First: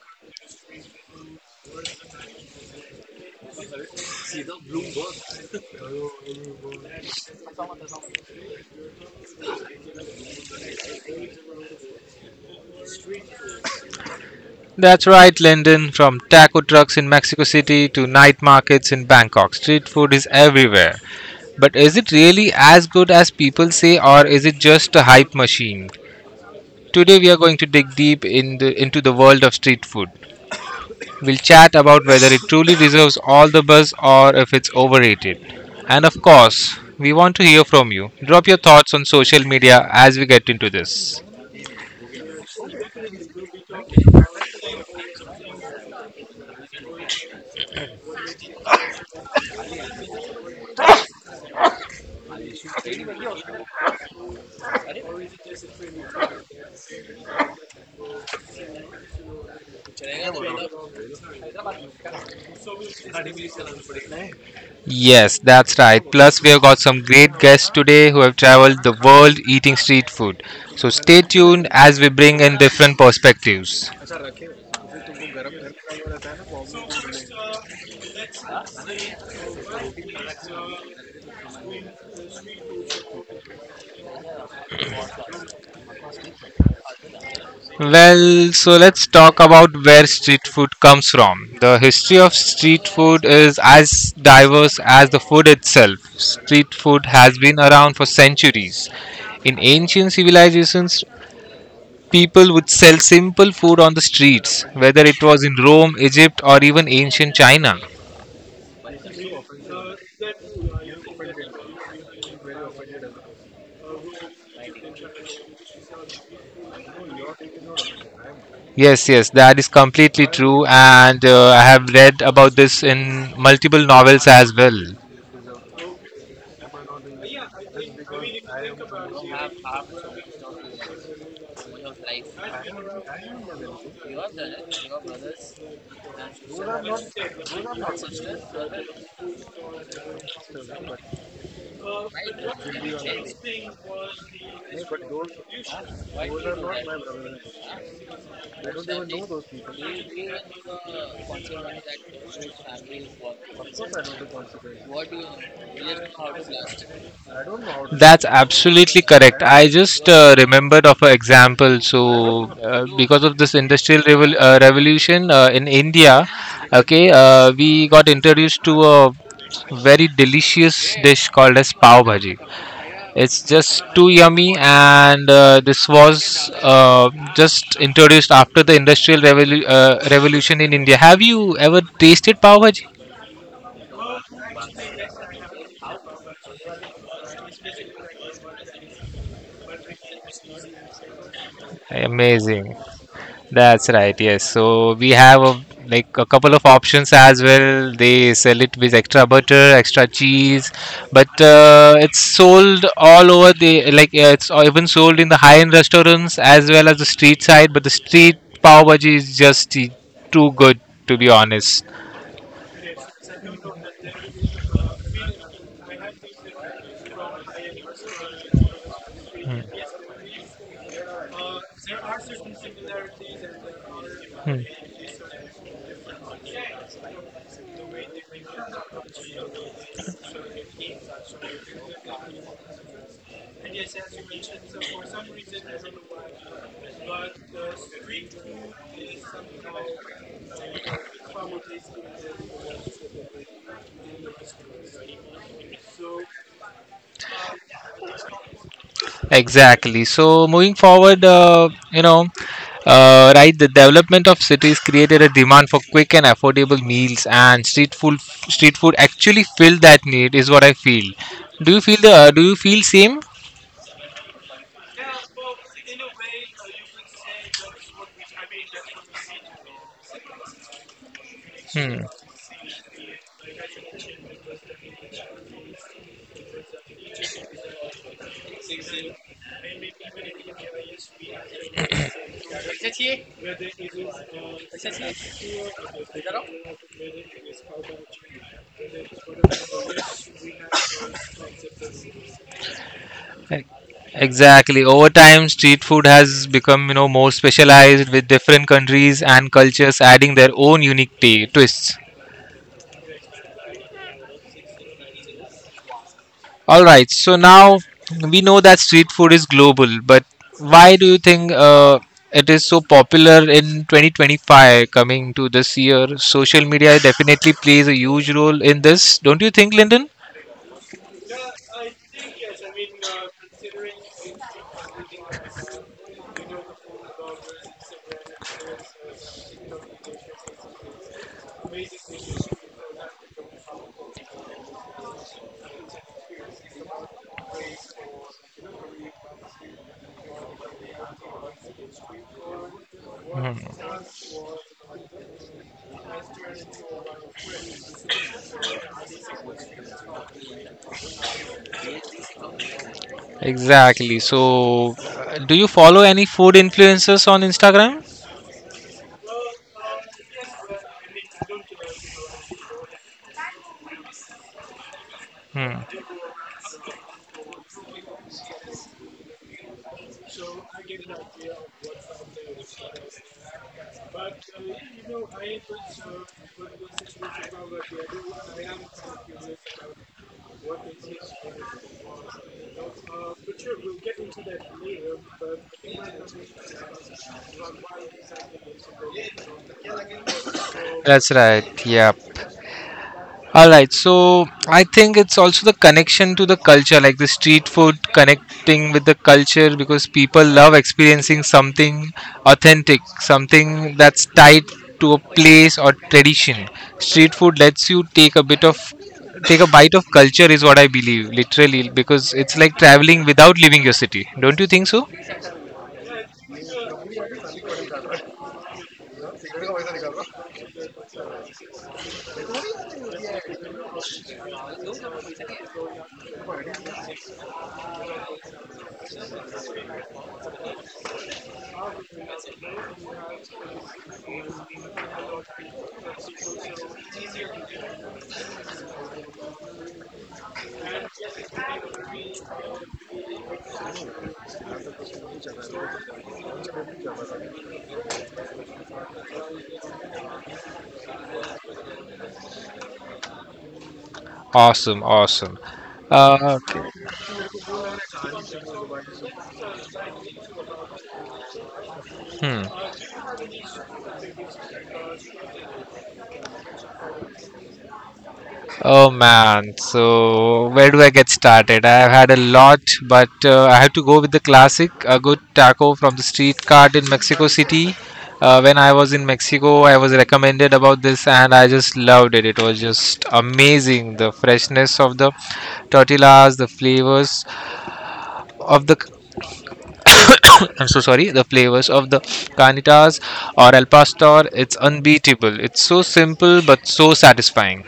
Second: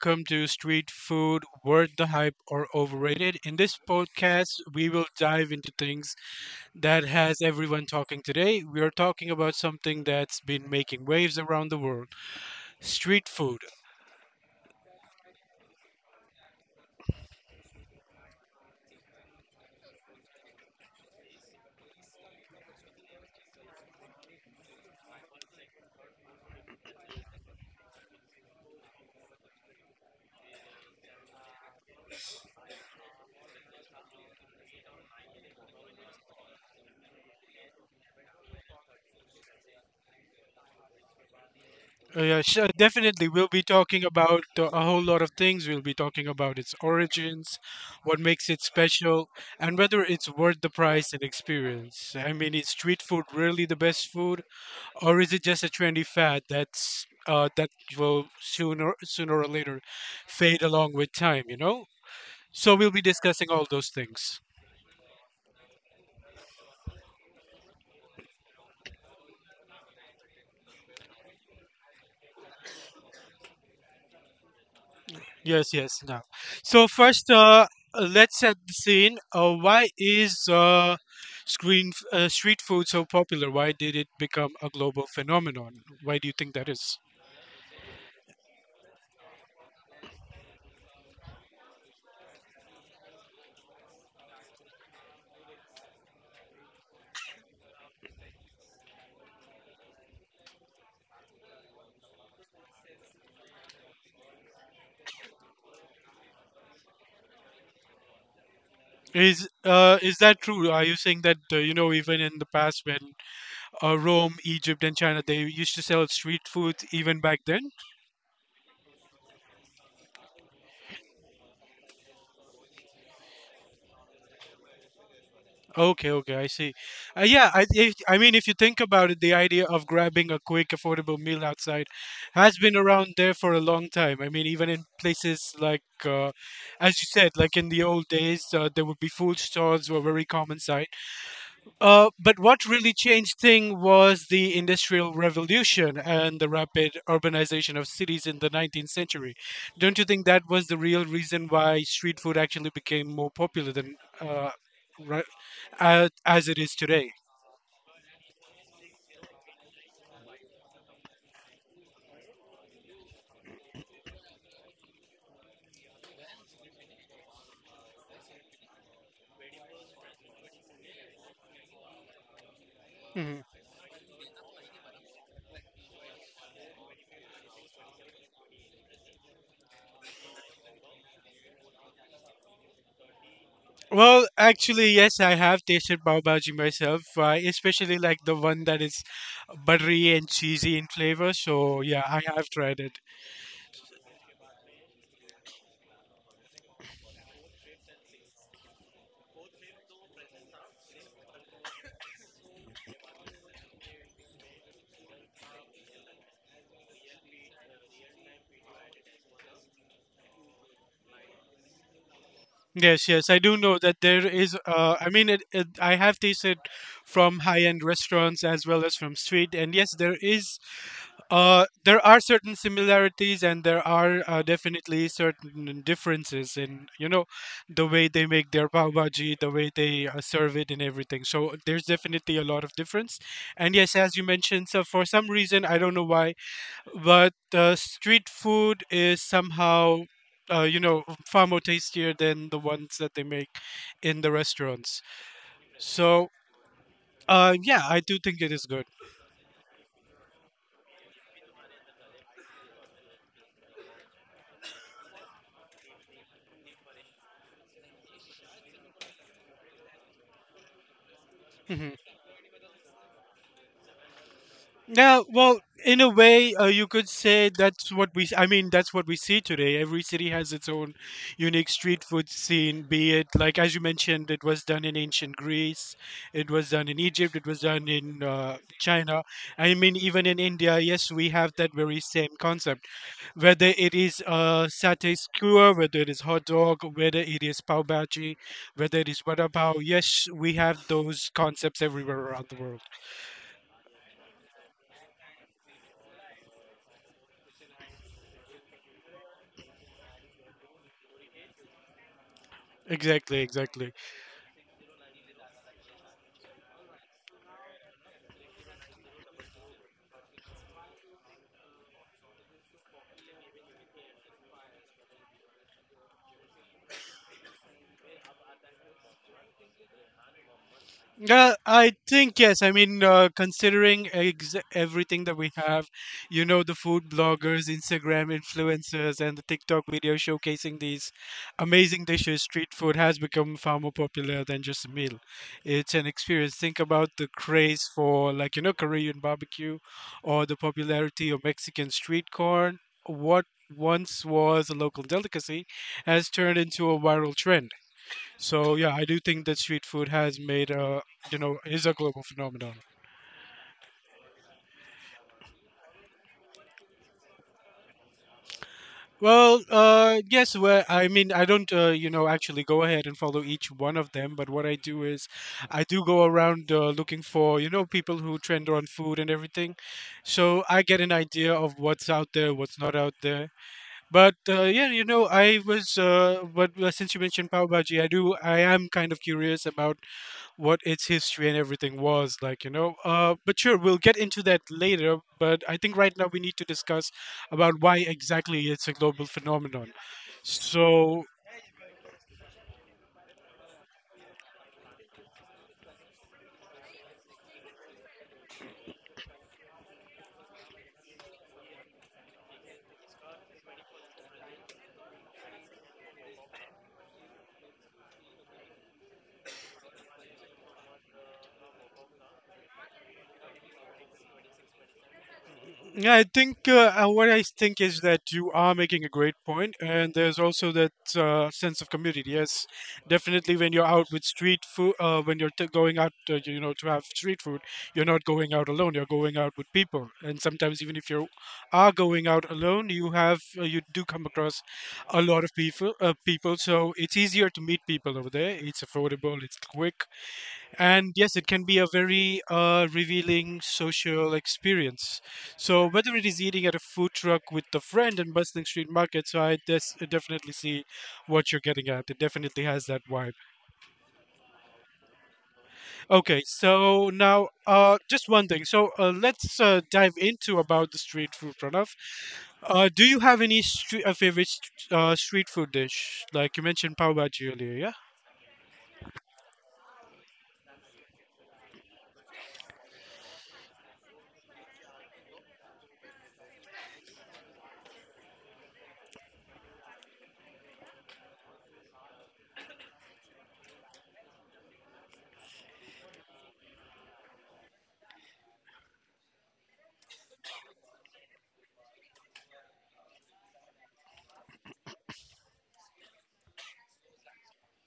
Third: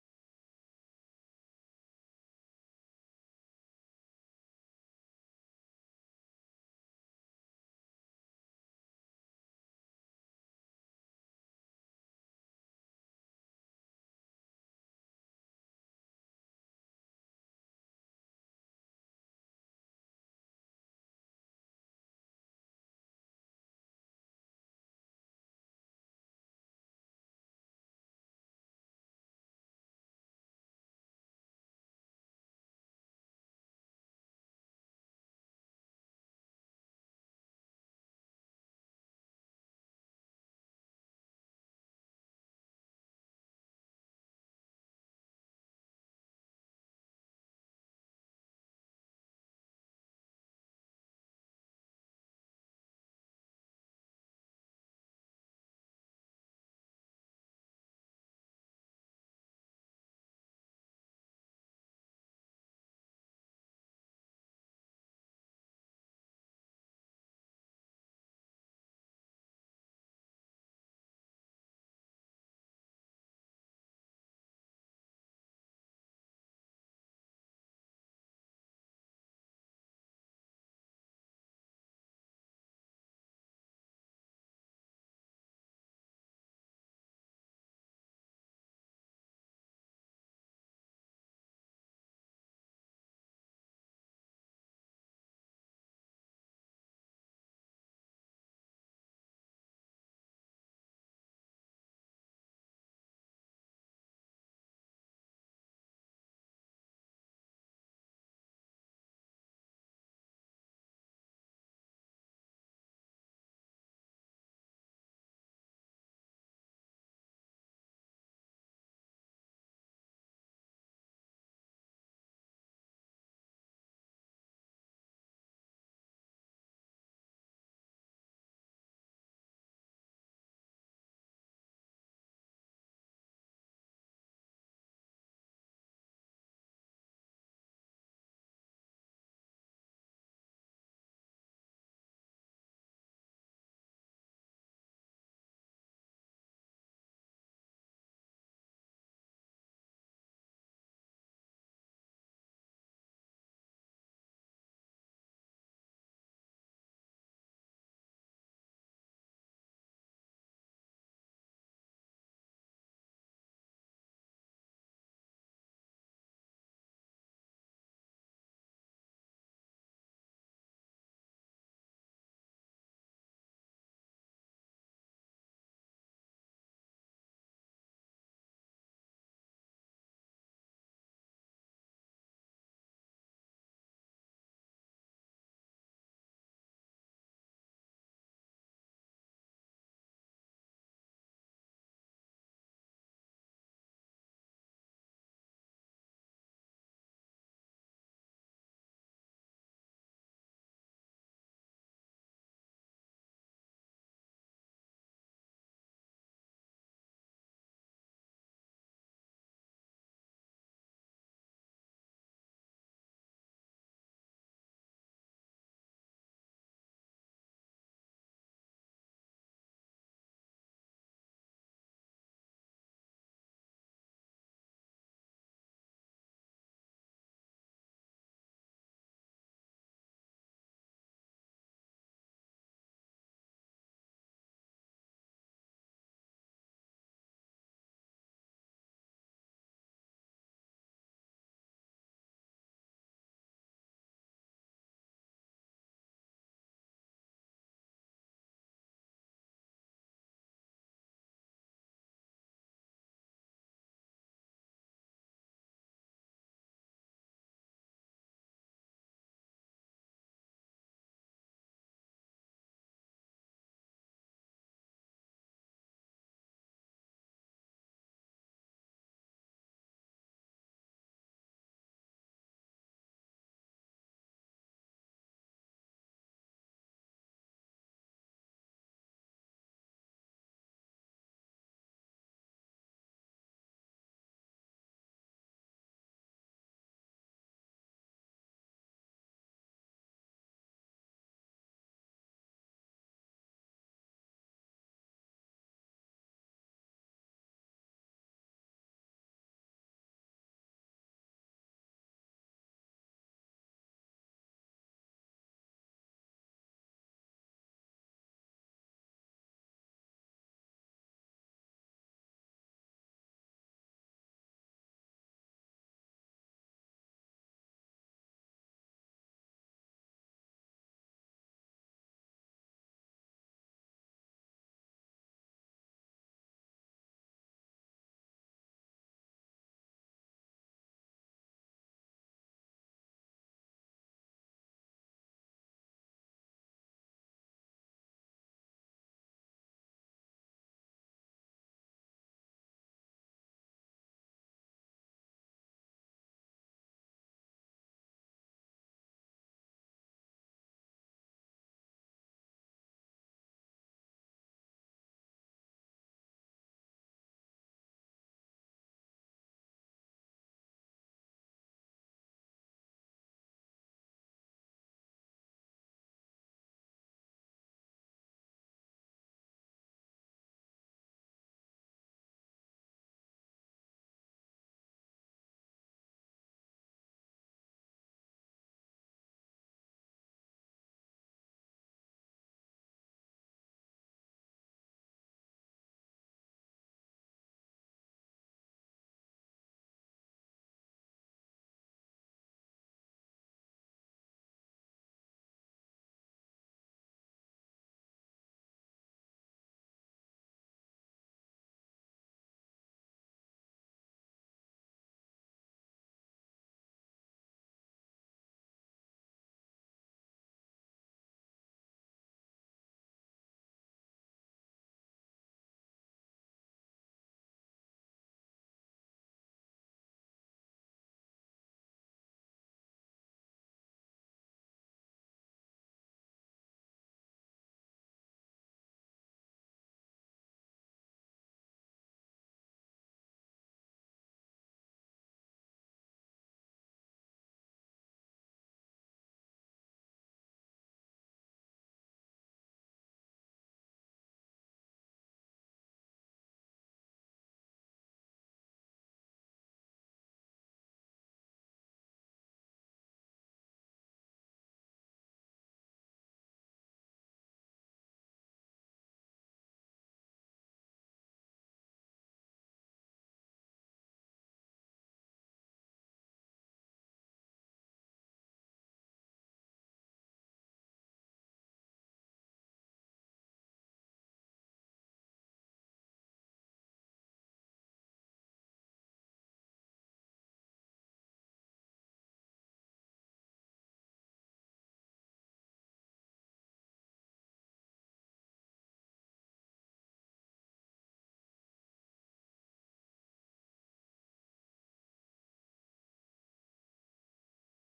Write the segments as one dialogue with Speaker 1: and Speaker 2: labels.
Speaker 1: Welcome to Street Food Worth the Hype or Overrated. In this podcast, we will dive into things that has everyone talking today. We are talking about something that's been making waves around the world street food.
Speaker 2: That's right, Lyndon. From taco trucks in Mexico City to night markets in Bangkok, street food is everywhere. But is it really as good as people say, or is it just a hype machine? Today, we are going to dig deep in into the world of street food. We'll chat about whether it truly deserves all the buzz or if it's overrated. And of course, we want to hear from you. Drop your thoughts on social media as we get into this.
Speaker 1: Definitely, we'll be talking about a whole lot of things. We'll be talking about its origins, what makes it special, and whether it's worth the price and experience. I mean, is street food really the best food? Or is it just a trendy fad that will sooner or later fade along with time. So we'll be discussing all those things.
Speaker 2: Yes, that's right. Plus, we have got some great guests today who have traveled the world eating street food. So, stay tuned as we bring in different perspectives.
Speaker 1: Yes, yes. Now, so first, let's set the scene. Why is, street food so popular? Why did it become a global phenomenon? Why do you think that is?
Speaker 2: Well, so let's talk about where street food comes from. The history of street food is as diverse as the food itself. Street food has been around for centuries. In ancient civilizations, people would sell simple food on the streets, whether it was in Rome, Egypt, or even ancient China.
Speaker 1: Is, is that true? Are you saying that, you know, even in the past when, Rome, Egypt, and China, they used to sell street food even back then?
Speaker 2: Yes, yes, that is completely true, and I have read about this in multiple novels as well.
Speaker 1: Okay, okay, I see. I mean, if you think about it, the idea of grabbing a quick, affordable meal outside has been around there for a long time. I mean, even in places like, as you said, like in the old days, there would be food stalls were very common sight. But what really changed things was the Industrial Revolution and the rapid urbanization of cities in the 19th century. Don't you think that was the real reason why street food actually became more popular than, ri- as it is today?
Speaker 2: That's absolutely correct. I just remembered of an example. So, because of this revolution in India, okay, we got introduced to a very delicious dish called as pav bhaji.
Speaker 1: Mhm.
Speaker 2: It's just too yummy, and this was just introduced after the revolution in India. Have you ever tasted pav bhaji?
Speaker 1: Well, actually, yes, I have tasted pav bhaji myself. I especially like the one that is buttery and cheesy in flavor. So yeah, I have tried
Speaker 2: Amazing.
Speaker 1: it.
Speaker 2: That's right, yes. So we have like a couple of options as well. They sell it with extra butter, extra cheese, but it's sold all over the. It's even sold in the high-end restaurants as well as the street side. But the street pav bhaji is just too good, to be honest.
Speaker 1: Yes, yes, I do know that there is. I mean, I have tasted from high-end restaurants as well as from street, and yes, there is. There are certain similarities, and there are, definitely certain differences in, you know, the way they make their pav bhaji, the way they, serve it, and everything. So there's definitely a lot of difference. And yes, as you mentioned, so for some reason I don't know why, but street food is somehow, you know, far more tastier than the ones that they make in the restaurants. So yeah, I do think it is good.
Speaker 2: Exactly. So moving forward, right, the development of cities created a demand for quick and affordable meals, and street food actually filled that need, is what I feel. Do you
Speaker 1: Hmm.
Speaker 2: feel the? Do you feel same?
Speaker 1: Yeah, well, in a way, you could say that's what we, that's what we see today. Every city has its own unique street
Speaker 2: Hmm.
Speaker 1: food scene, be it, like as you mentioned, it was done in ancient Greece, it was done in Egypt, it was done in, China. I mean, even in India, yes, we have that very same concept, whether it is a satay skewer, whether it is hot dog, whether it is pav bhaji, whether it is vada pav. Yes, we have those concepts everywhere around the world.
Speaker 2: E- Exactly. Over time, street food has become, you know, more specialized with different countries and cultures adding their own unique twists.
Speaker 1: Exactly, exactly.
Speaker 2: All right. So now we know that street food is global, but why do you think it is so popular in 2025 coming to this year? Social media definitely plays a huge role in this, don't you think, Lyndon?
Speaker 1: I think yes. I mean, considering ex- everything that we have, you know, the food bloggers, Instagram influencers, and the TikTok video showcasing these amazing dishes, street food has become far more popular than just a meal. It's an experience. Think about the craze for, like, you know, Korean barbecue, or the popularity of Mexican street corn. What once was a local delicacy has turned into a viral trend. So yeah, I do think that street food has made a you know is a global phenomenon.
Speaker 2: Exactly. So, do you follow any food influencers on Instagram?
Speaker 1: Well, yes. Well, I mean, I don't, you know, actually go ahead and follow each one of them. But what I do is,
Speaker 2: Hmm.
Speaker 1: I do go around, looking for, you know, people who trend on food and everything. So I get an idea of what's out there, what's not out there. But yeah, you know, I was, but since you mentioned pav bhaji, I am kind of curious about what its history and everything was like, you know. But sure, we'll get into that later. But I think right now we need to discuss about why exactly it's a global phenomenon. So
Speaker 2: That's right. Yeah. All right, so I think it's also the connection to the culture, like the street food connecting with the culture because people love experiencing something authentic, something that's tied to a place or tradition. Street food lets you take a bite of culture is what I believe, literally, because it's like traveling without leaving your city. Don't you think so?
Speaker 1: yeah, I think, what I think is that you are making a great point, and there's also that, sense of community. Yes, definitely, when you're out with street food, going out, you know, to have street food, you're not going out alone. You're going out with people, and sometimes even if you are going out alone, you have, you do come across a lot of people. So it's easier to meet people over there. It's affordable. It's quick, and yes, it can be a very, revealing social experience. So whether it is eating at a food truck with a friend and bustling street market, definitely see what you're getting at. It definitely has that vibe.
Speaker 2: Awesome, awesome.
Speaker 1: Okay,
Speaker 2: Okay.
Speaker 1: so now, just one thing. So let's, dive into about the street food, Pranav.
Speaker 2: Hmm.
Speaker 1: Do you have any favorite street food dish, like you mentioned pav bhaji earlier? Yeah,
Speaker 2: Oh man, so where do I get started? I've had a lot, but I have to go with the classic, a good taco from the street cart in Mexico City. When I was in Mexico, I was recommended about this and I just loved it. It was just amazing. The freshness of the tortillas, the flavors of the I'm so sorry, the flavors of the carnitas or al pastor, it's unbeatable. It's so simple but so satisfying.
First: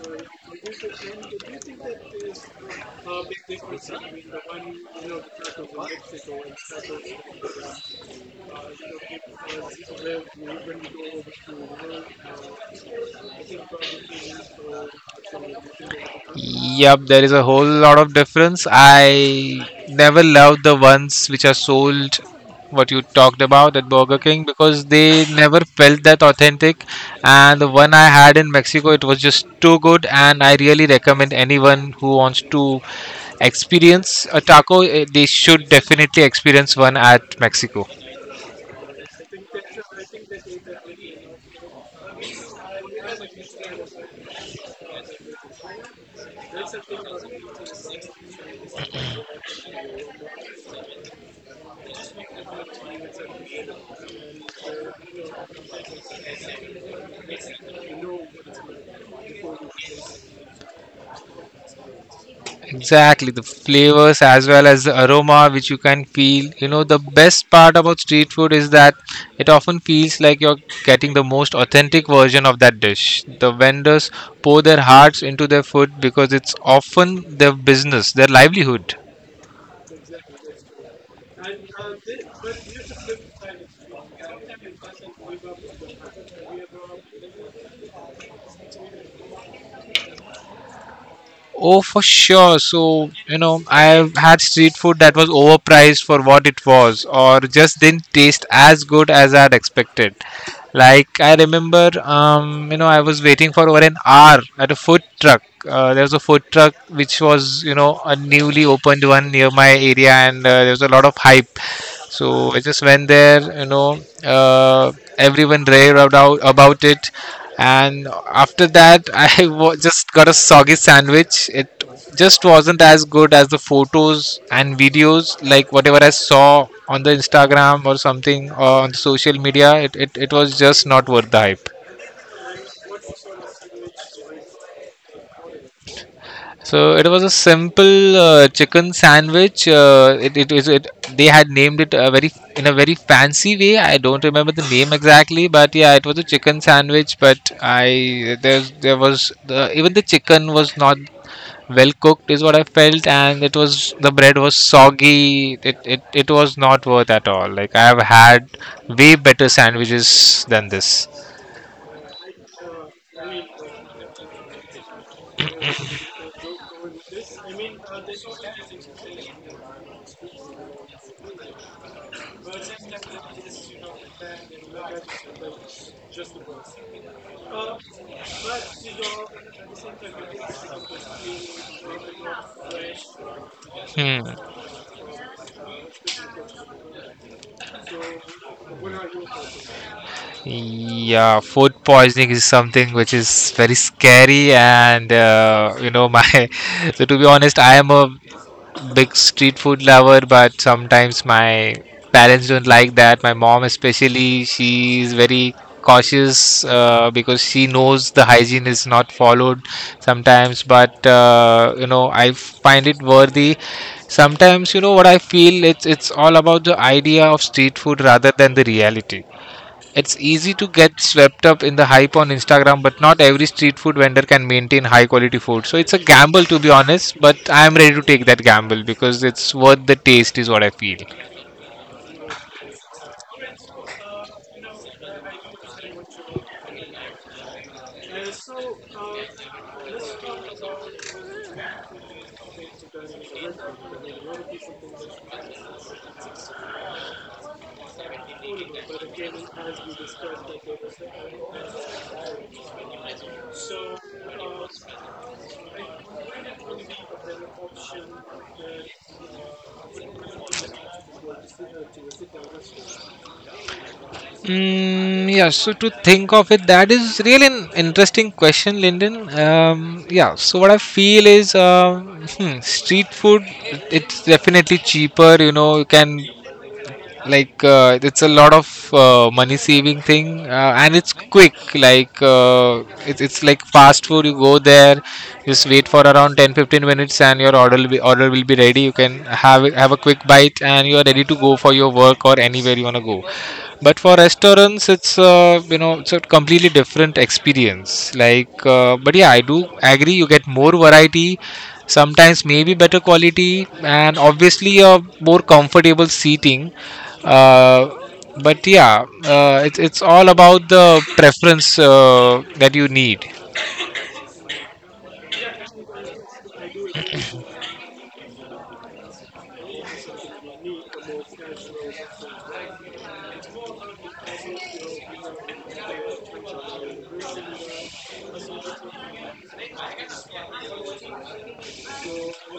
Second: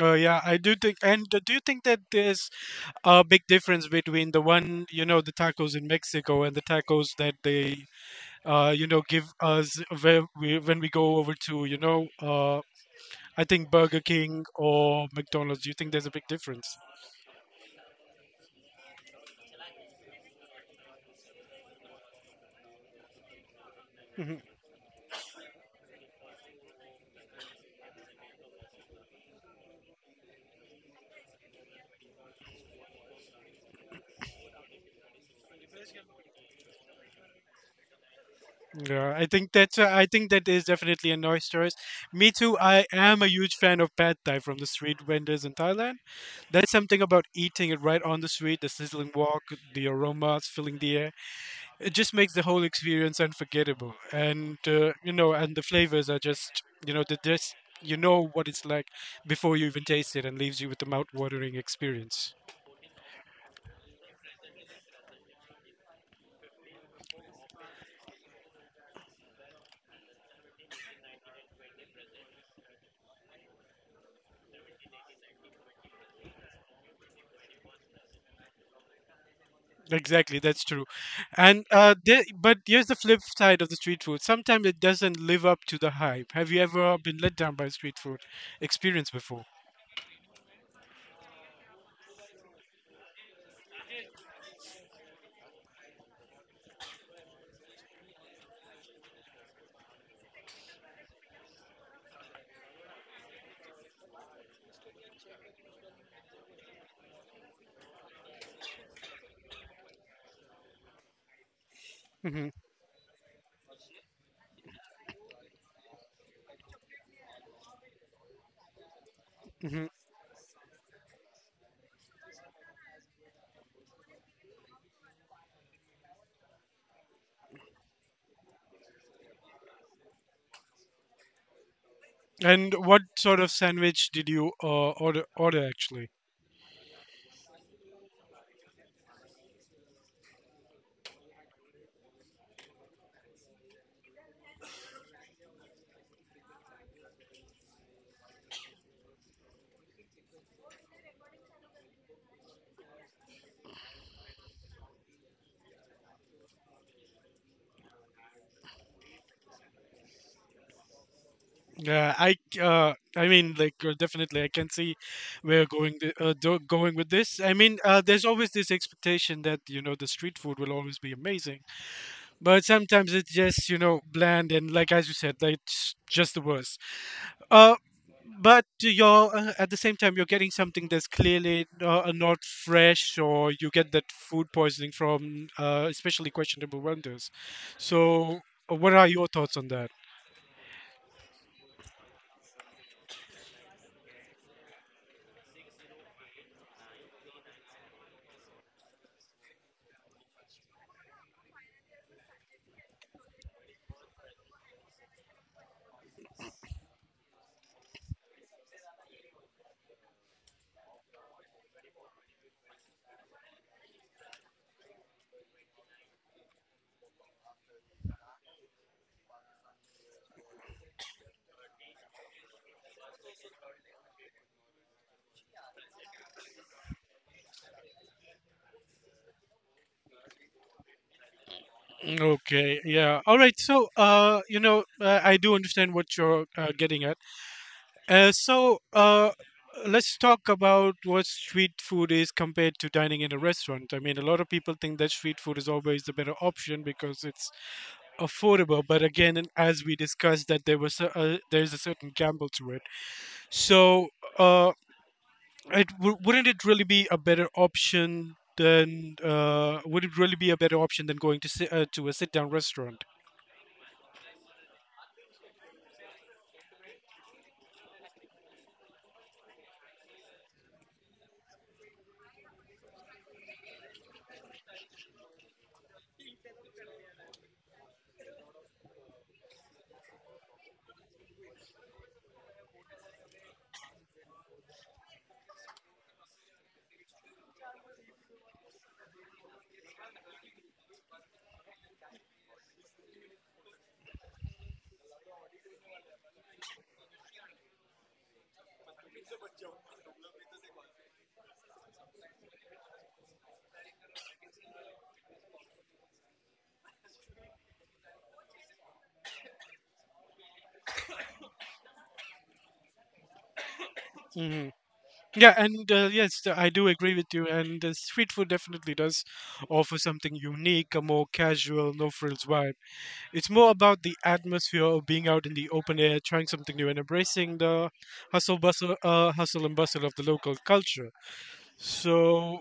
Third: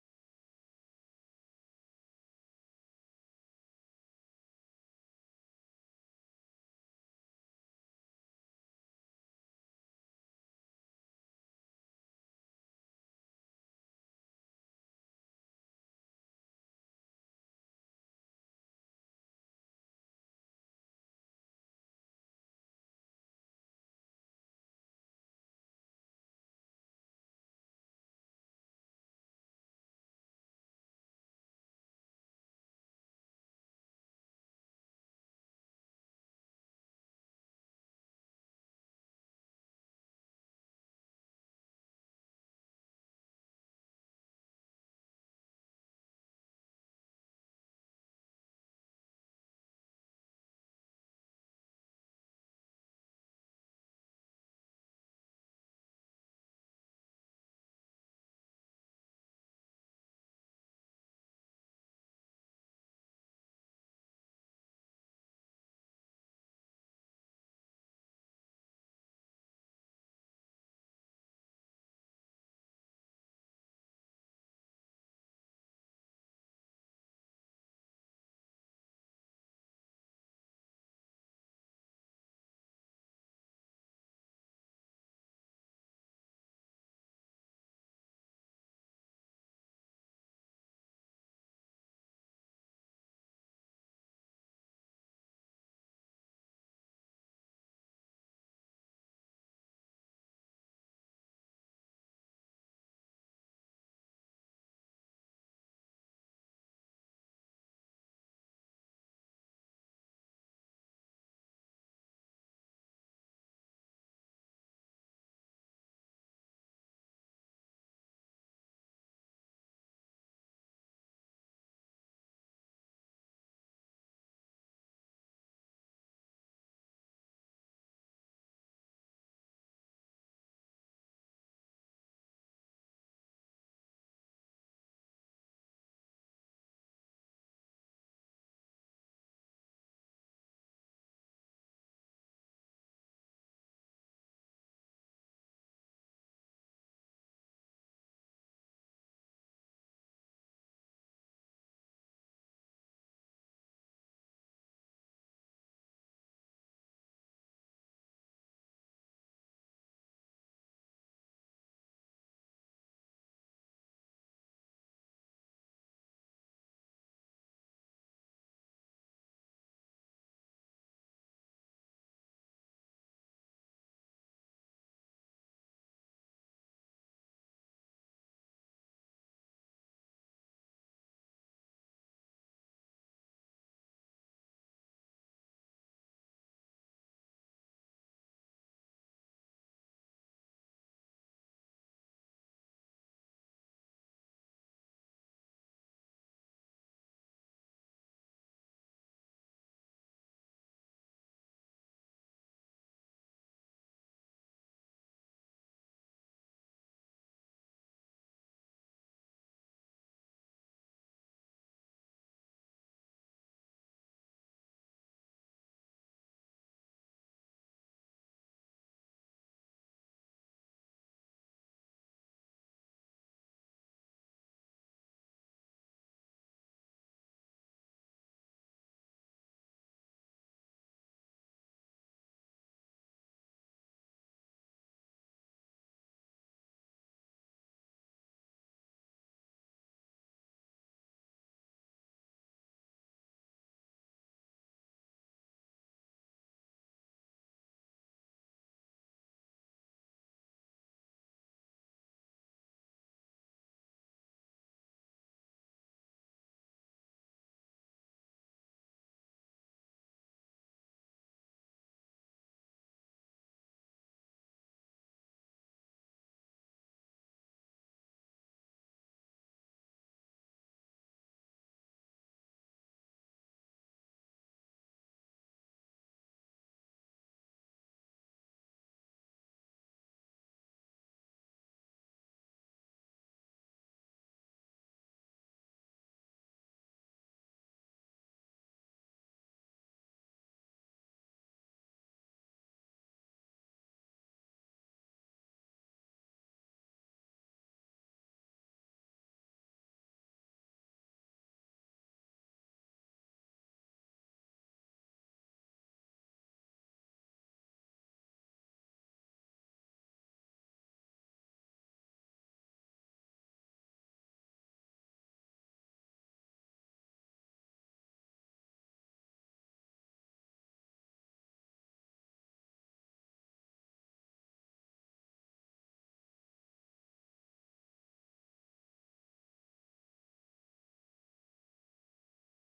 Speaker 1: yeah, I do think. And do you think that there's a big difference between the one, you know, the tacos in Mexico and the tacos that they, you know, give us where when we go over to, you know, I think Burger King or McDonald's. Do you think there's a big difference?
Speaker 2: Yep, there is a whole lot of difference. I never loved the ones which are sold, what you talked about at Burger
Speaker 1: Mhm.
Speaker 2: King, because they never felt that authentic. And the one I had in Mexico, it was just too good. And I really recommend anyone who wants to experience a taco, eh, they should definitely experience one at Mexico.
Speaker 1: Yeah, I think that's, I think that is definitely a nice choice. Me too. I am a huge fan of pad thai from the street vendors in Thailand. There's something about eating it right on the street, the sizzling walk, the aromas filling the air. It just makes the whole experience unforgettable. And you know, and the flavors are just, you know, the just, you know what it's like before you even taste it, and leaves you with the mouth watering experience.
Speaker 2: Exactly, the flavors as well as the aroma which you can feel. You know, the best part about street food is that it often feels like you're getting the most authentic version of that dish. The vendors pour their hearts into their food because it's often their business, their livelihood.
Speaker 1: Exactly, that's true. And there, but here's the flip side of the street food, sometimes it doesn't live up to the hype. Have you ever been let down by a street food experience before?
Speaker 2: Oh, for sure. So, you know, I have had street food that was overpriced for what it was, or just didn't taste as good as I'd expected. Like, I remember, you know, I was waiting for over an hour at a food truck. There was a food truck which was, you know, a newly opened one near my area, and there was a lot of hype.
Speaker 1: Hmm.
Speaker 2: So I just went there, you know, uh, everyone raved about it. And after that,
Speaker 1: Hmm.
Speaker 2: just got a soggy sandwich. It just wasn't as good as the photos and videos, like whatever I saw on the Instagram or something or on social media. It was just not worth the hype.
Speaker 1: And what sort of sandwich did you, order, actually?
Speaker 2: So it was a simple chicken sandwich. It, it, it, it they had named it a very in a very fancy way. I don't remember the name exactly, but yeah, it was a chicken sandwich. But I there was the, even the chicken was not well cooked is what I felt, and it was the bread was soggy. It was not worth at all. Like I have had way better sandwiches than this.
Speaker 1: I mean, like, definitely, I can see where going with this. I mean, there's always this expectation that, you know, the street food will always be amazing, but sometimes it's just, you know, bland, and like as you said, like it's just the worst. Uh, but you're, at the same time you're getting something that's clearly, not fresh, or you get that food
Speaker 2: Hmm.
Speaker 1: poisoning from, especially questionable vendors. So, what are your thoughts on that?
Speaker 2: Yeah, food poisoning is something which is very scary, and you know, my so to be honest, I am a big street food lover, but sometimes my parents don't like that. My mom, especially, she is very cautious because she knows the hygiene is not followed sometimes, but you know, I find it worthy sometimes. You know what I feel, it's all about the idea of street food rather than the reality. It's easy to get swept up in the hype on Instagram, but not every street food vendor can maintain high quality food. So it's a gamble, to be honest, but I am ready to take that gamble because it's worth the taste, is what I feel.
Speaker 1: Okay, yeah. All right. So, you know, I do understand what you're, getting at. Uh, so, uh, let's talk about what street food is compared to dining in a restaurant. I mean, a lot of people think that street food is always the better option because it's affordable. But again, and as we discussed, that there's a certain gamble to it. So, uh, wouldn't it really be a better option than, would it really be a better option than going to sit, to a sit down restaurant?
Speaker 2: Mm, yeah, so to think of it, that is really an interesting question, Lyndon. Yeah, so what I feel is hmm, street food, it's definitely cheaper, you know, you can it's a lot of money saving thing and it's quick, it's like fast food. You go there, just wait for around 10 to 15 minutes and your order will be ready. You can have a quick bite and you are ready to go for your work or anywhere you want to go. But for restaurants, it's you know, it's a completely different experience, but yeah, I do agree, you get more variety, sometimes maybe better quality and obviously a more comfortable seating. uh, but yeah, it's all about the preference that you need.
Speaker 1: Yeah, and yes, I do agree with you. And street food definitely does offer something unique, a more casual, no frills vibe. It's more about the atmosphere of being out in the open air, trying something new, and embracing the hustle and bustle of the local culture. So,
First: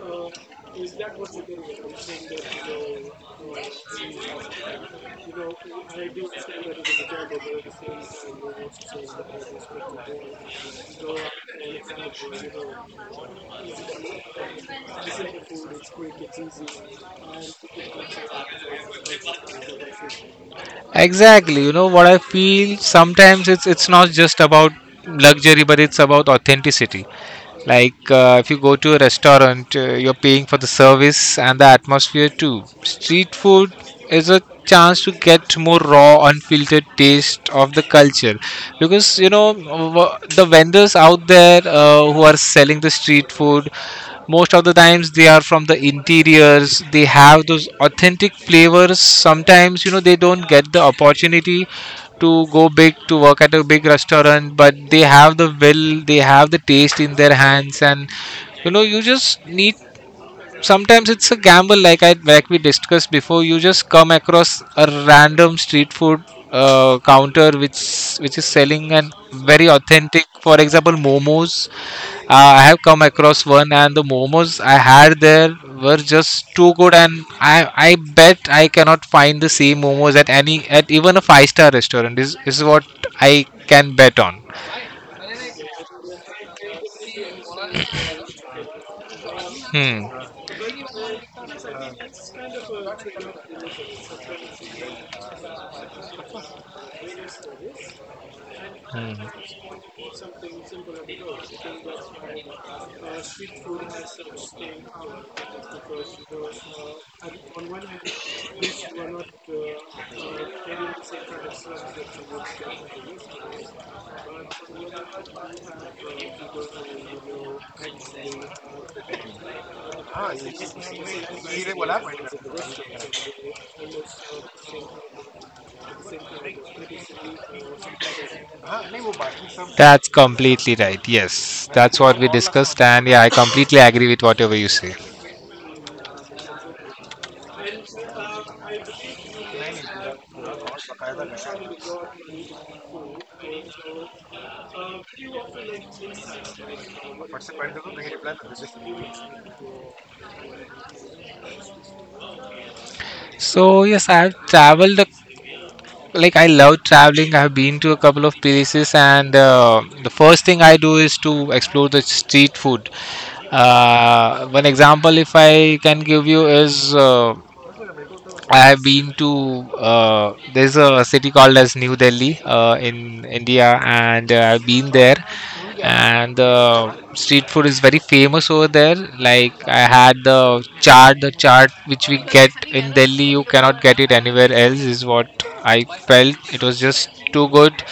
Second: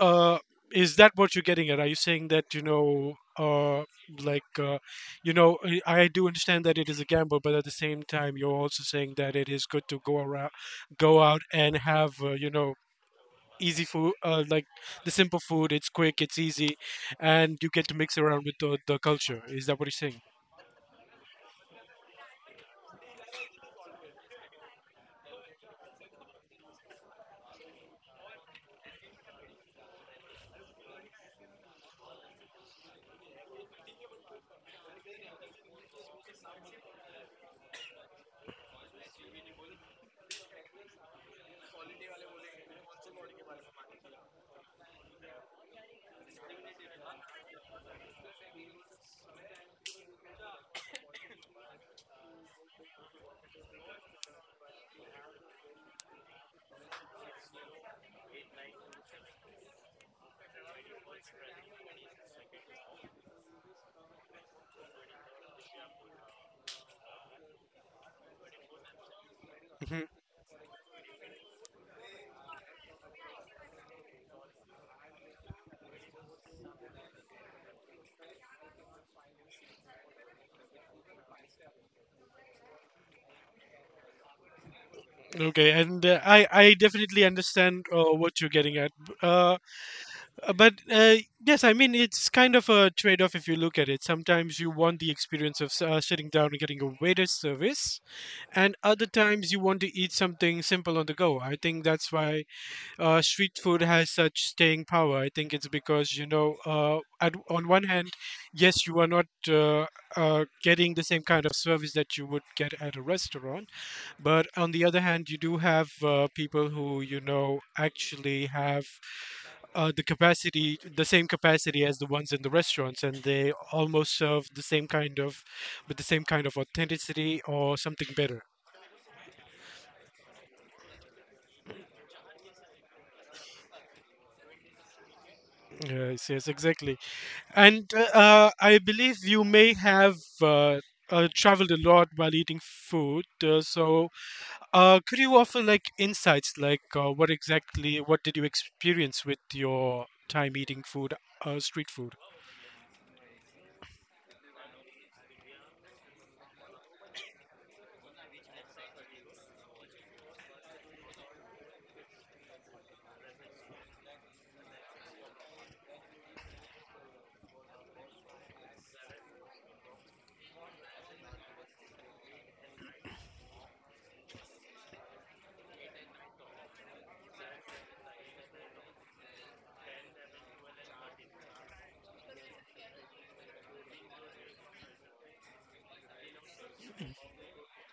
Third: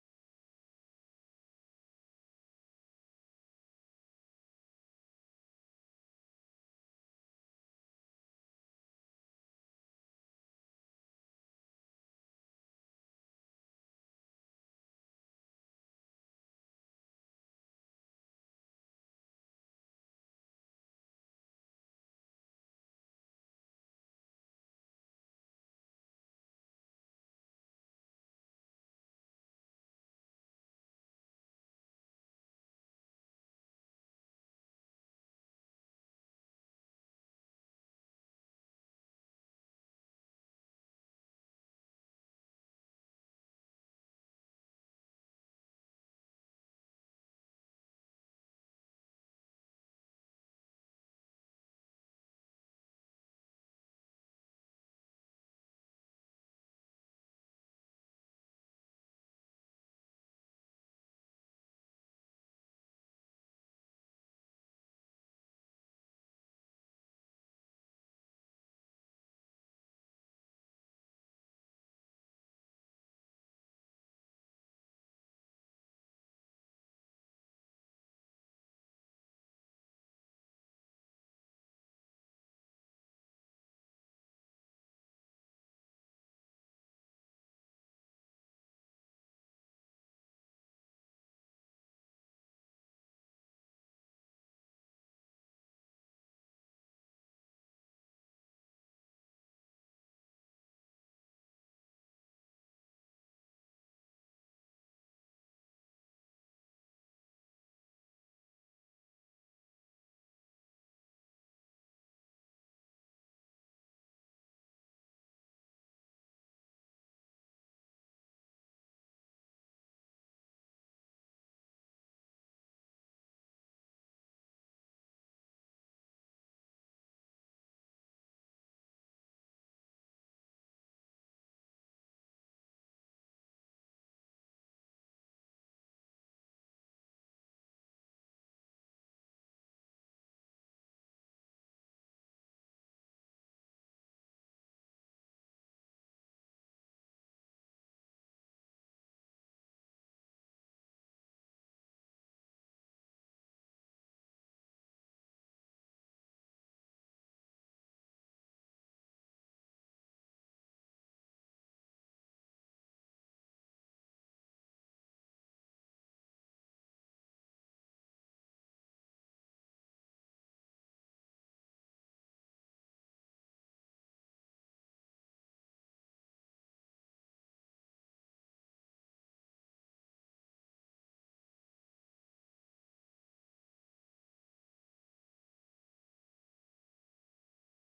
Speaker 1: uh, is that what you're getting at? Are you saying that, you know, like, uh, you know, I do understand that it is a gamble, but at the same time, you're also saying that it is good to go out and have, you know, easy food, like the simple food. It's quick, it's easy, and you get to mix around with the culture. Is that what you're saying?
Speaker 2: Exactly, you know what I feel, sometimes it's not just about luxury, but it's about authenticity. If you go to a restaurant, you're paying for the service and the atmosphere too. Street food is a chance to get more raw unfiltered taste of the culture, because you know, the vendors out there who are selling the street food, most of the times they are from the interiors. They have those authentic flavors. Sometimes, you know, they don't get the opportunity to go big, to work at a big restaurant, but they have the will, they have the taste in their hands. And you know, you just need, sometimes it's a gamble. Like I, like we discussed before, you just come across a random street food counter which is selling and very
Speaker 1: Mhm.
Speaker 2: authentic, for example momos. Uh, I have come across one and the momos I had there were just too good, and I bet I cannot find the same momos at any, at even a 5 star restaurant, is what I can bet on.
Speaker 1: Okay, and I definitely understand, what you're getting at. B-
Speaker 2: Hmm.
Speaker 1: but Yes, I mean it's kind of a trade-off if you look at it. Sometimes you want the experience of, sitting down and getting a waiter service, and other
Speaker 2: Hmm.
Speaker 1: times you want to eat something simple on the go. I think that's why, street food has such staying power. I think it's because, you know, on one hand, yes, you are not, getting the same kind of service that you would get at a restaurant, but on the other hand, you do have, people who, you know, actually have, the capacity, the same capacity as the ones in the restaurants, and they almost serve the same kind of, with the same kind of authenticity or something better.
Speaker 2: That's completely right. Yes, that's what we discussed, and yeah, I completely agree with whatever you say.
Speaker 1: Yes, yes, exactly. And I believe you may have, traveled a lot while eating food. Could you offer like insights, like, what exactly, what did you experience with your time eating food, street food?
Speaker 2: So yes, I've traveled. Like I love traveling. I've been to a couple of places, and the first thing I do is to explore the street food. One example, if I can give you, is uh, I have been to there's a city called as New Delhi in India, and I've been there. And the street food is very famous over there. Like I had the chaat which we get in Delhi, you cannot get it anywhere else. Is what I felt. It was just too good.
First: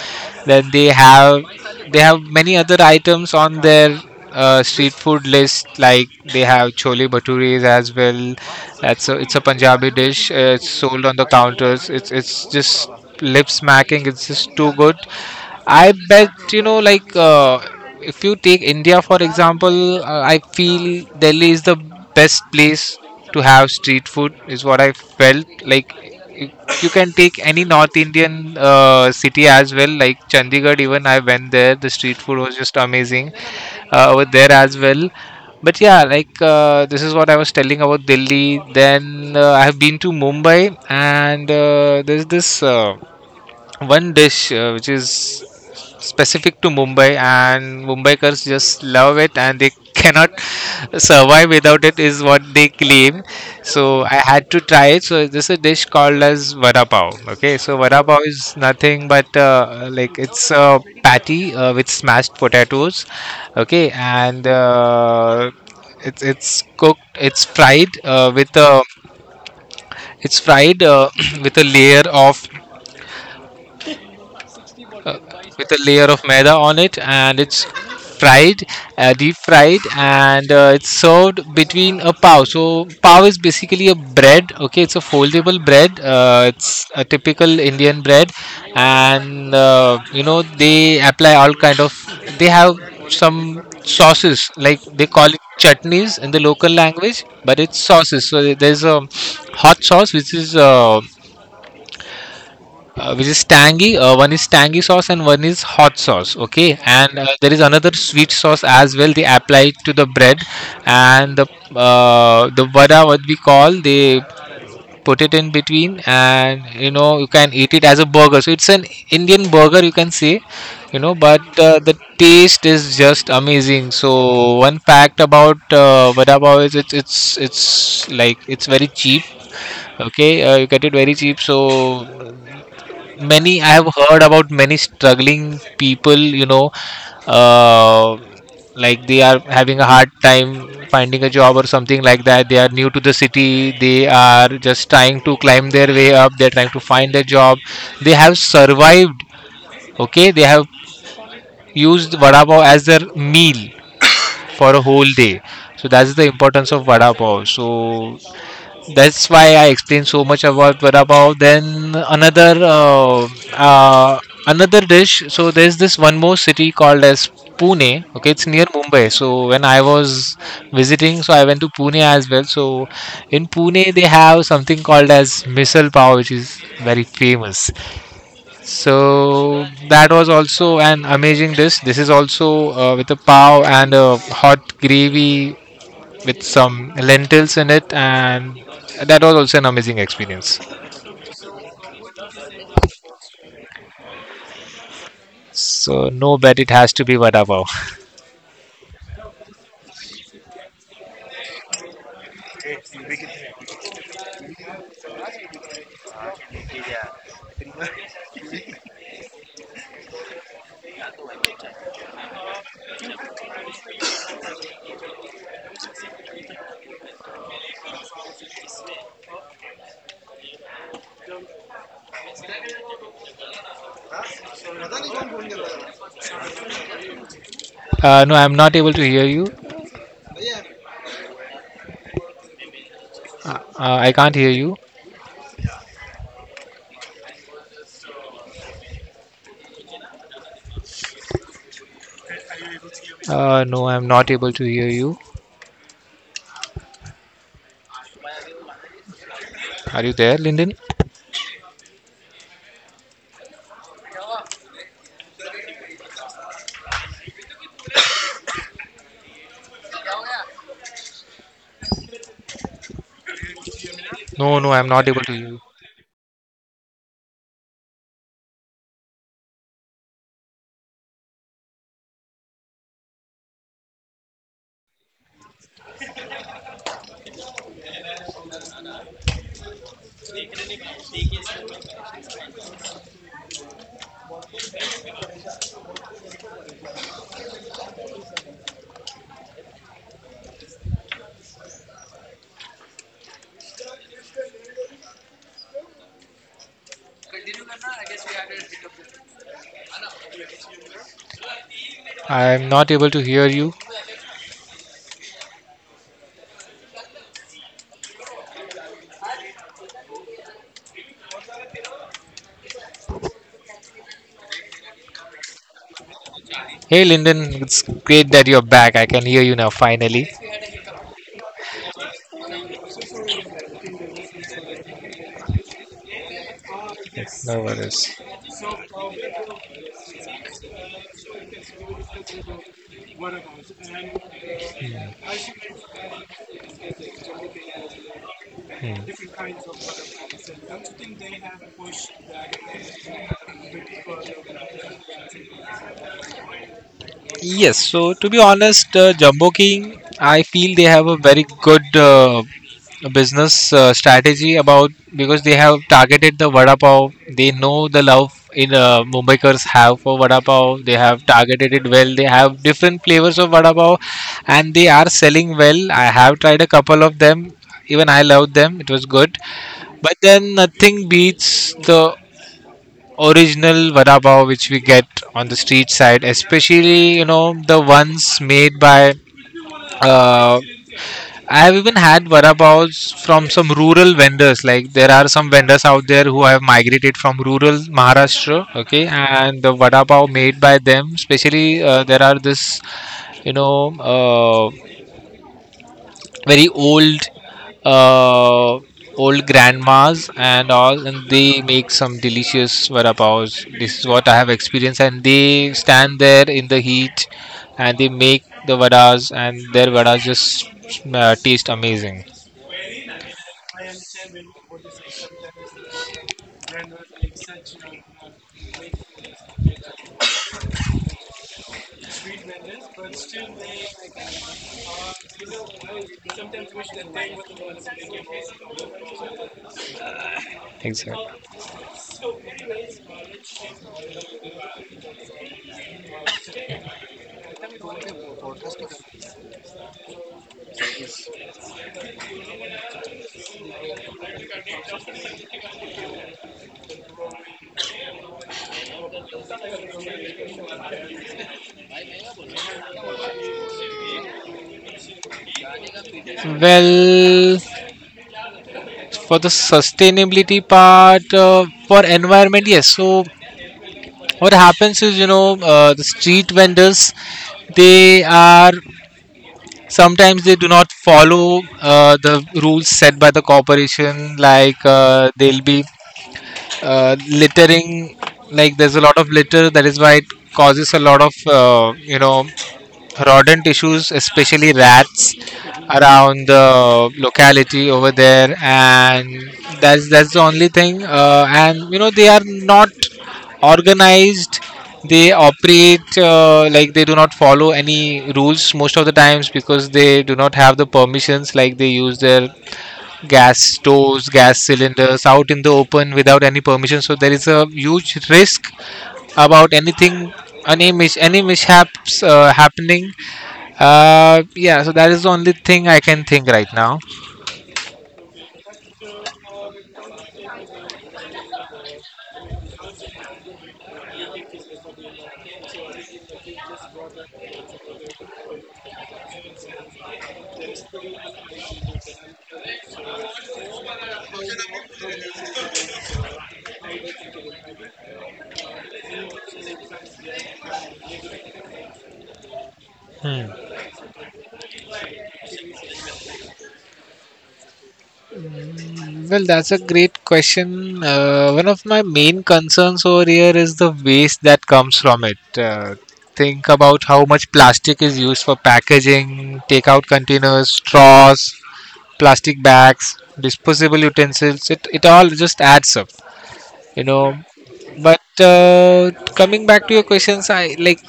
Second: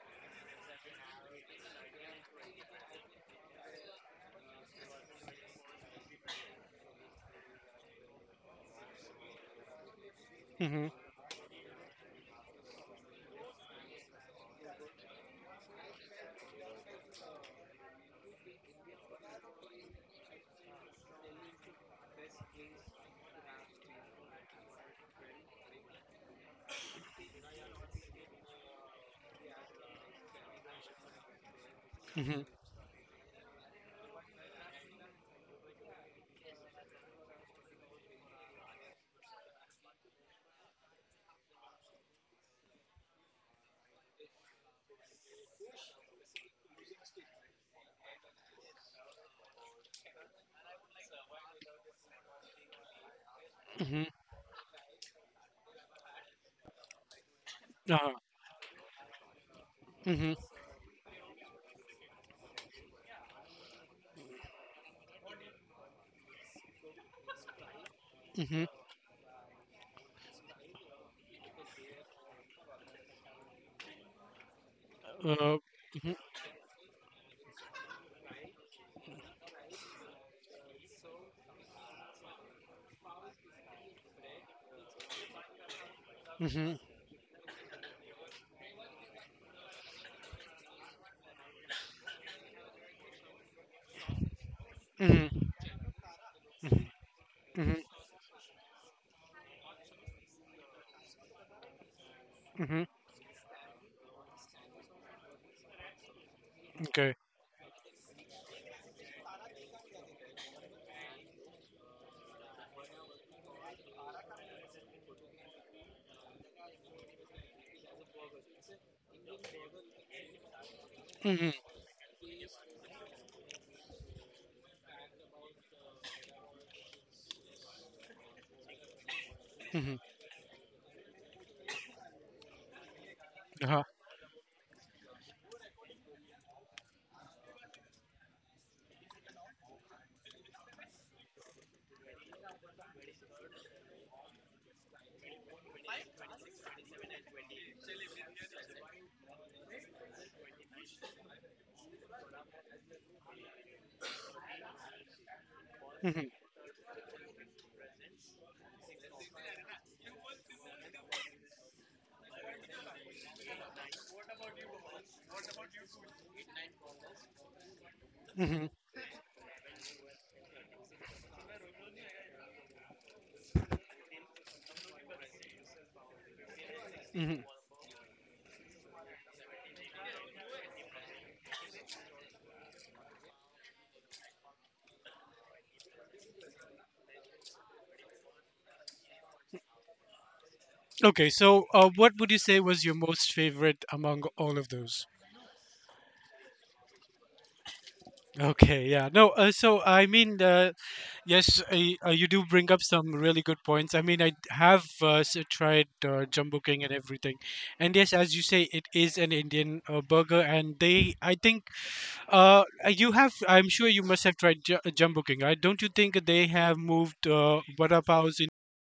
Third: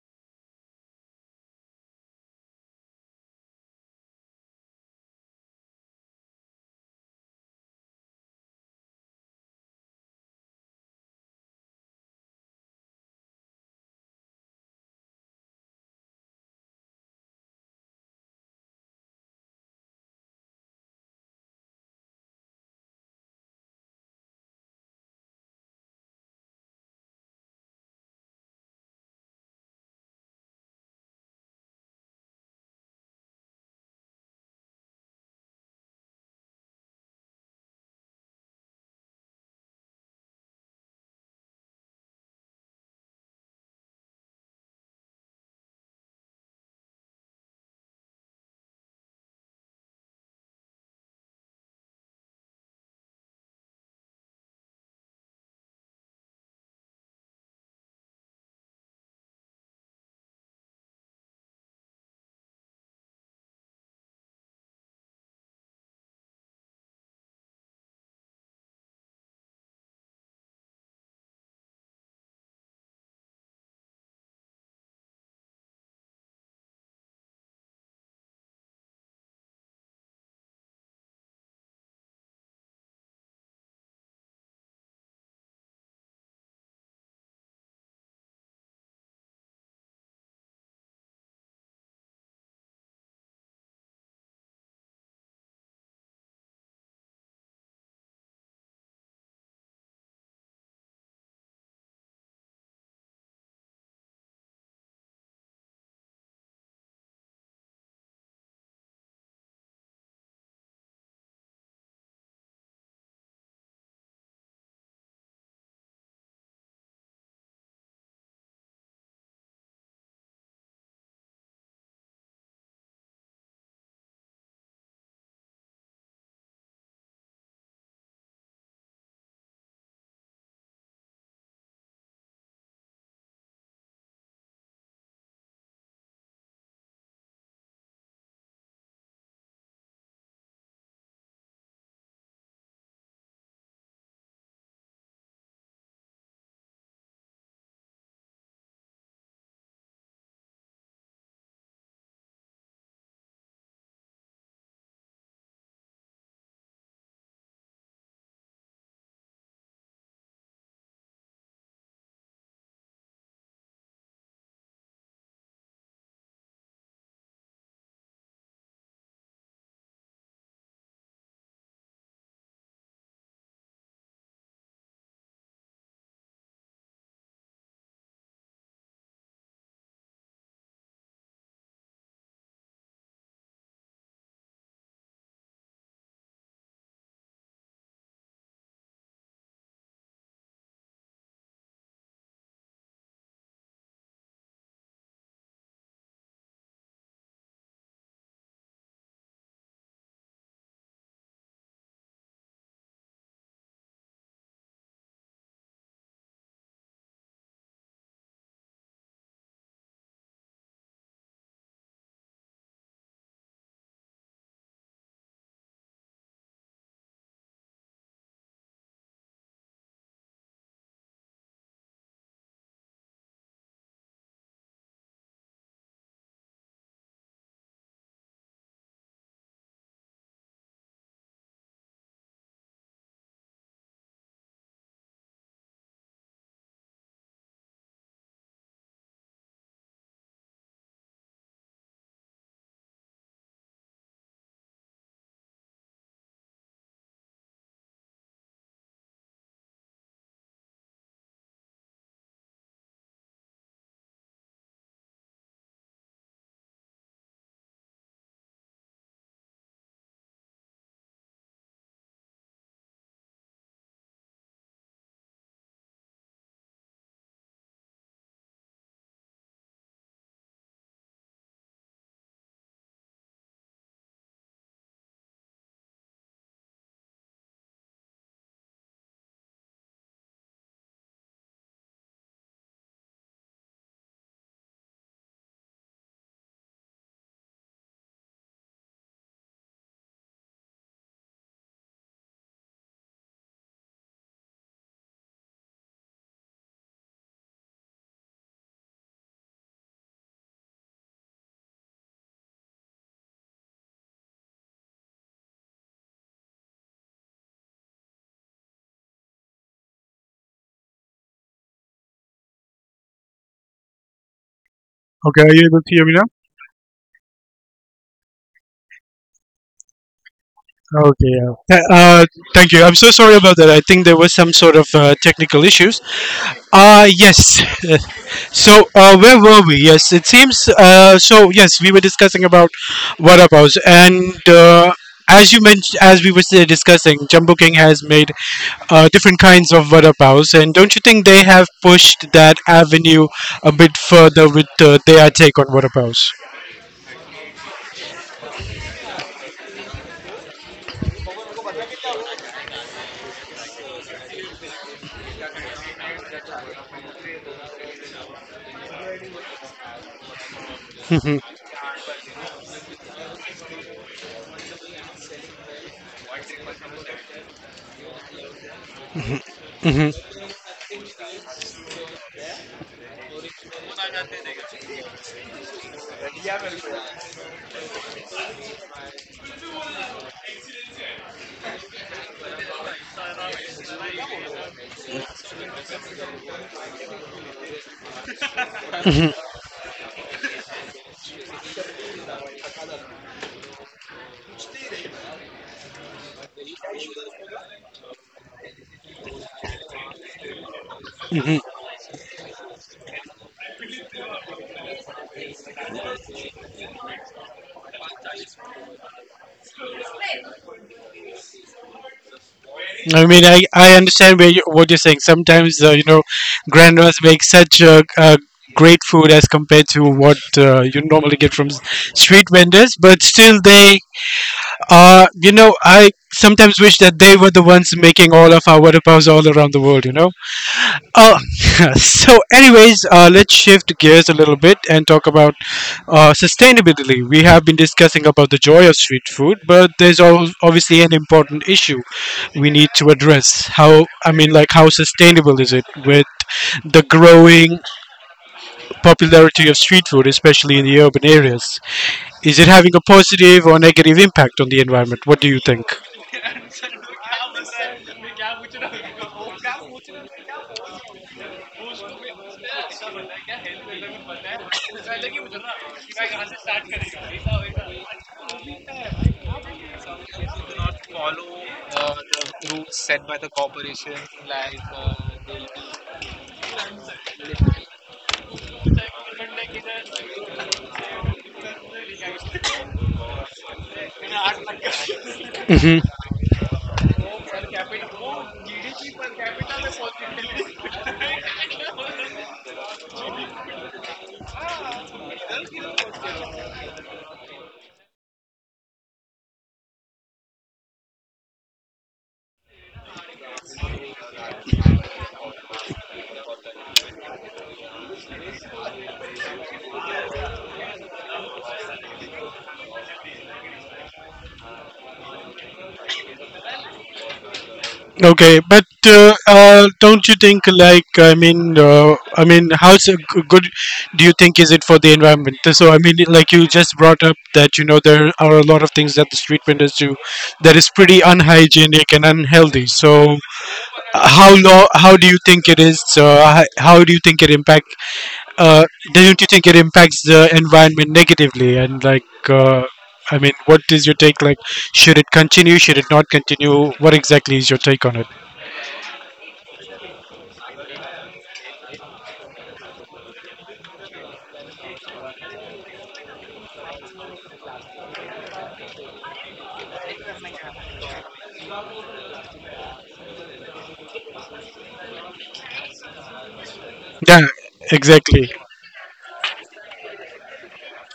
Speaker 2: Then they have, they have many other items on their street food list, like they have chole bhatures as well. That's a, it's a Punjabi dish. It's
Speaker 1: Mm-hmm.
Speaker 2: sold on the counters. It's just lip smacking. It's just too good. I bet you know like if you take India for example, I feel Delhi is the best place to have street food. Is what I felt like. You you can take any North Indian city as well, like Chandigarh. Even I went there; the street
Speaker 1: Mm-hmm.
Speaker 2: food was just amazing over there as well. But yeah, like this is what I was telling about Delhi. Then I have been to Mumbai, and there's this. One dish which is specific to Mumbai, and Mumbaikars just love it and they cannot survive without it is what they claim. So
Speaker 1: Mm-hmm.
Speaker 2: I had to try it. So this is a dish called as vada pav. Okay, so
Speaker 1: Uh,
Speaker 2: vada pav is nothing but like
Speaker 1: mm-hmm.
Speaker 2: it's a patty with smashed potatoes. Okay, and it's cooked. It's fried with
Speaker 1: Mm-hmm.
Speaker 2: a it's fried with a layer of uh,
Speaker 1: Uh,
Speaker 2: with a layer of maida on it, and it's fried, deep fried, and it's served between a pav. So pav is basically a bread. Okay, it's a foldable bread.
Speaker 1: mm-hmm. Mm-hmm.
Speaker 2: It's a typical Indian bread, and you know they apply all kind of. They have some sauces like they call it
Speaker 1: Mm-hmm.
Speaker 2: chutneys in the local language, but it's
Speaker 1: Mm-hmm.
Speaker 2: sauces. So there's a hot sauce
Speaker 1: Mm-hmm.
Speaker 2: which is tangy. One is tangy sauce and one is hot sauce. Okay,
Speaker 1: Okay.
Speaker 2: and there is another sweet sauce as well. They apply it to the bread, and the vada, what we call, they put it in between, and you know you can eat it as a burger. So it's an Indian burger, you can say, you know. But
Speaker 1: Mm-hmm.
Speaker 2: the taste is just amazing. So one fact about vada pav is it's like it's very cheap.
Speaker 1: Mm-hmm.
Speaker 2: Okay, you get it very cheap. So many I
Speaker 1: Uh-huh.
Speaker 2: have heard about many struggling people, you know, uh, like they are having a hard time finding a job or something like that. They are new to the city. They are just trying to climb their way up. They're trying to find a job. They have survived. Okay, they have used vada pav as their meal for a whole day. So that's the
Speaker 1: Mm-hmm.
Speaker 2: importance of vada pav. So that's why I explained so much about vada pav. Then another another dish. So there's this one more city called as Pune. Okay, it's near
Speaker 1: Mm-hmm.
Speaker 2: Mumbai. So when I was visiting, so I went to Pune as well. So in Pune they have something called as misal pav, which is very
Speaker 1: Mm-hmm.
Speaker 2: famous. So that was also an amazing dish. This is also with a pav and a hot gravy with some lentils in it, and that was also an amazing experience.
Speaker 1: Okay, so, what would you say was your most favorite among all of those?
Speaker 2: So no, bet it has to be vada pav.
Speaker 1: Okay, yeah. No, So I mean, yes, you do bring up some really good points. I mean, I have, tried, Jumbo King and everything. And yes, as you say, it is an Indian, burger. And they, I think, you have, I'm sure you must have tried, Jumbo King, right? Don't you think they have moved, vada paos
Speaker 2: No, I'm not able to hear you. I can't hear you. No, I'm not able to hear you. Are you there, Linden? No, no, I'm not able to hear you. I'm not able to hear you.
Speaker 3: Okay, are you able to hear me now?
Speaker 2: Hey, Linden, it's great that you're back. I can hear you now finally.
Speaker 3: Okay, yeah. Thank you. I'm so sorry about that. I think there was some sort of technical issues. Yes.
Speaker 2: No worries.
Speaker 3: So, where were we? Yes, it seems. Yes, we were discussing about vada paos, and as you mentioned, as we were discussing, Jumbo King has made
Speaker 2: Hmm.
Speaker 3: different kinds of vada paos, and don't you think they have pushed that avenue a bit further with their take on vada paos?
Speaker 2: Yes, so to be honest, Jumbo King, I feel they have a very good business strategy about, because they have targeted the vada pav. They know the love in Mumbaikars have for vada pav. They have targeted it well. They have different flavors of vada pav, and they are selling well. I have tried a couple of them. Even I loved them. It was good, but then nothing beats the original vada pav which we get on the street side, especially you know the ones made by. Uh, I have even had vada pavs from some rural vendors. Like there are some vendors out there who have migrated from rural Maharashtra, okay, and the vada pav made by them. Especially there are this, you know, very old uh, old grandmas and all, and they make some delicious vada pavs. This is what I have experienced. And they stand there in the heat and they make the vadas, and their vadas just taste amazing.
Speaker 3: I mean, I understand where you, what you're saying. Sometimes, you know, grandmas make such great food as compared to what you normally get from street vendors, but still, they are, you know, I sometimes wish that they were the ones making all of our water all around the world, you know? Uh,
Speaker 2: Exactly.
Speaker 3: so, anyways, let's shift gears a little bit and talk about sustainability. We have been discussing about the joy of street food, but there's obviously an important issue we need to address. How, I mean, like, how sustainable is it with the growing popularity of street food, especially in the urban areas? Is it having a positive or negative impact on the environment? What do you think?
Speaker 2: Well, for the sustainability part, for environment, yes. So what happens is, you know, the street vendors, they are sometimes they do not follow the rules set by the corporation. Like they'll be littering. Like there's a lot of litter. That is why it causes a lot of you know, rodent issues, especially rats around the locality over there. And that's the only thing. And you know they are not organized. They operate like they do not follow any rules most of the times, because they do not have the permissions. Like they use their gas stoves, gas cylinders out in the open without any permission. So there is a huge risk about anything, any mishaps happening. Yeah, so that is the only thing I can think right now.
Speaker 3: Okay, but don't you think like I mean how's a good do you think is it for the environment? So I mean like you just brought up that you know there are a lot of things that the street vendors do that is pretty unhygienic and unhealthy. So how how do you think it is? So how do you think it impact? Uh, don't you think it impacts the environment negatively? And like I mean,
Speaker 2: Hmm.
Speaker 3: what is your take? Like, should it continue? Should it not continue? What exactly is your take on it?
Speaker 2: Well, that's a great question. One of my main concerns over here is the waste that comes from it. Think about how much plastic is used for packaging, takeout containers, straws, plastic bags, disposable utensils. It all just adds up, you know.
Speaker 3: Yeah,
Speaker 2: But
Speaker 3: exactly.
Speaker 2: coming back to your questions, I like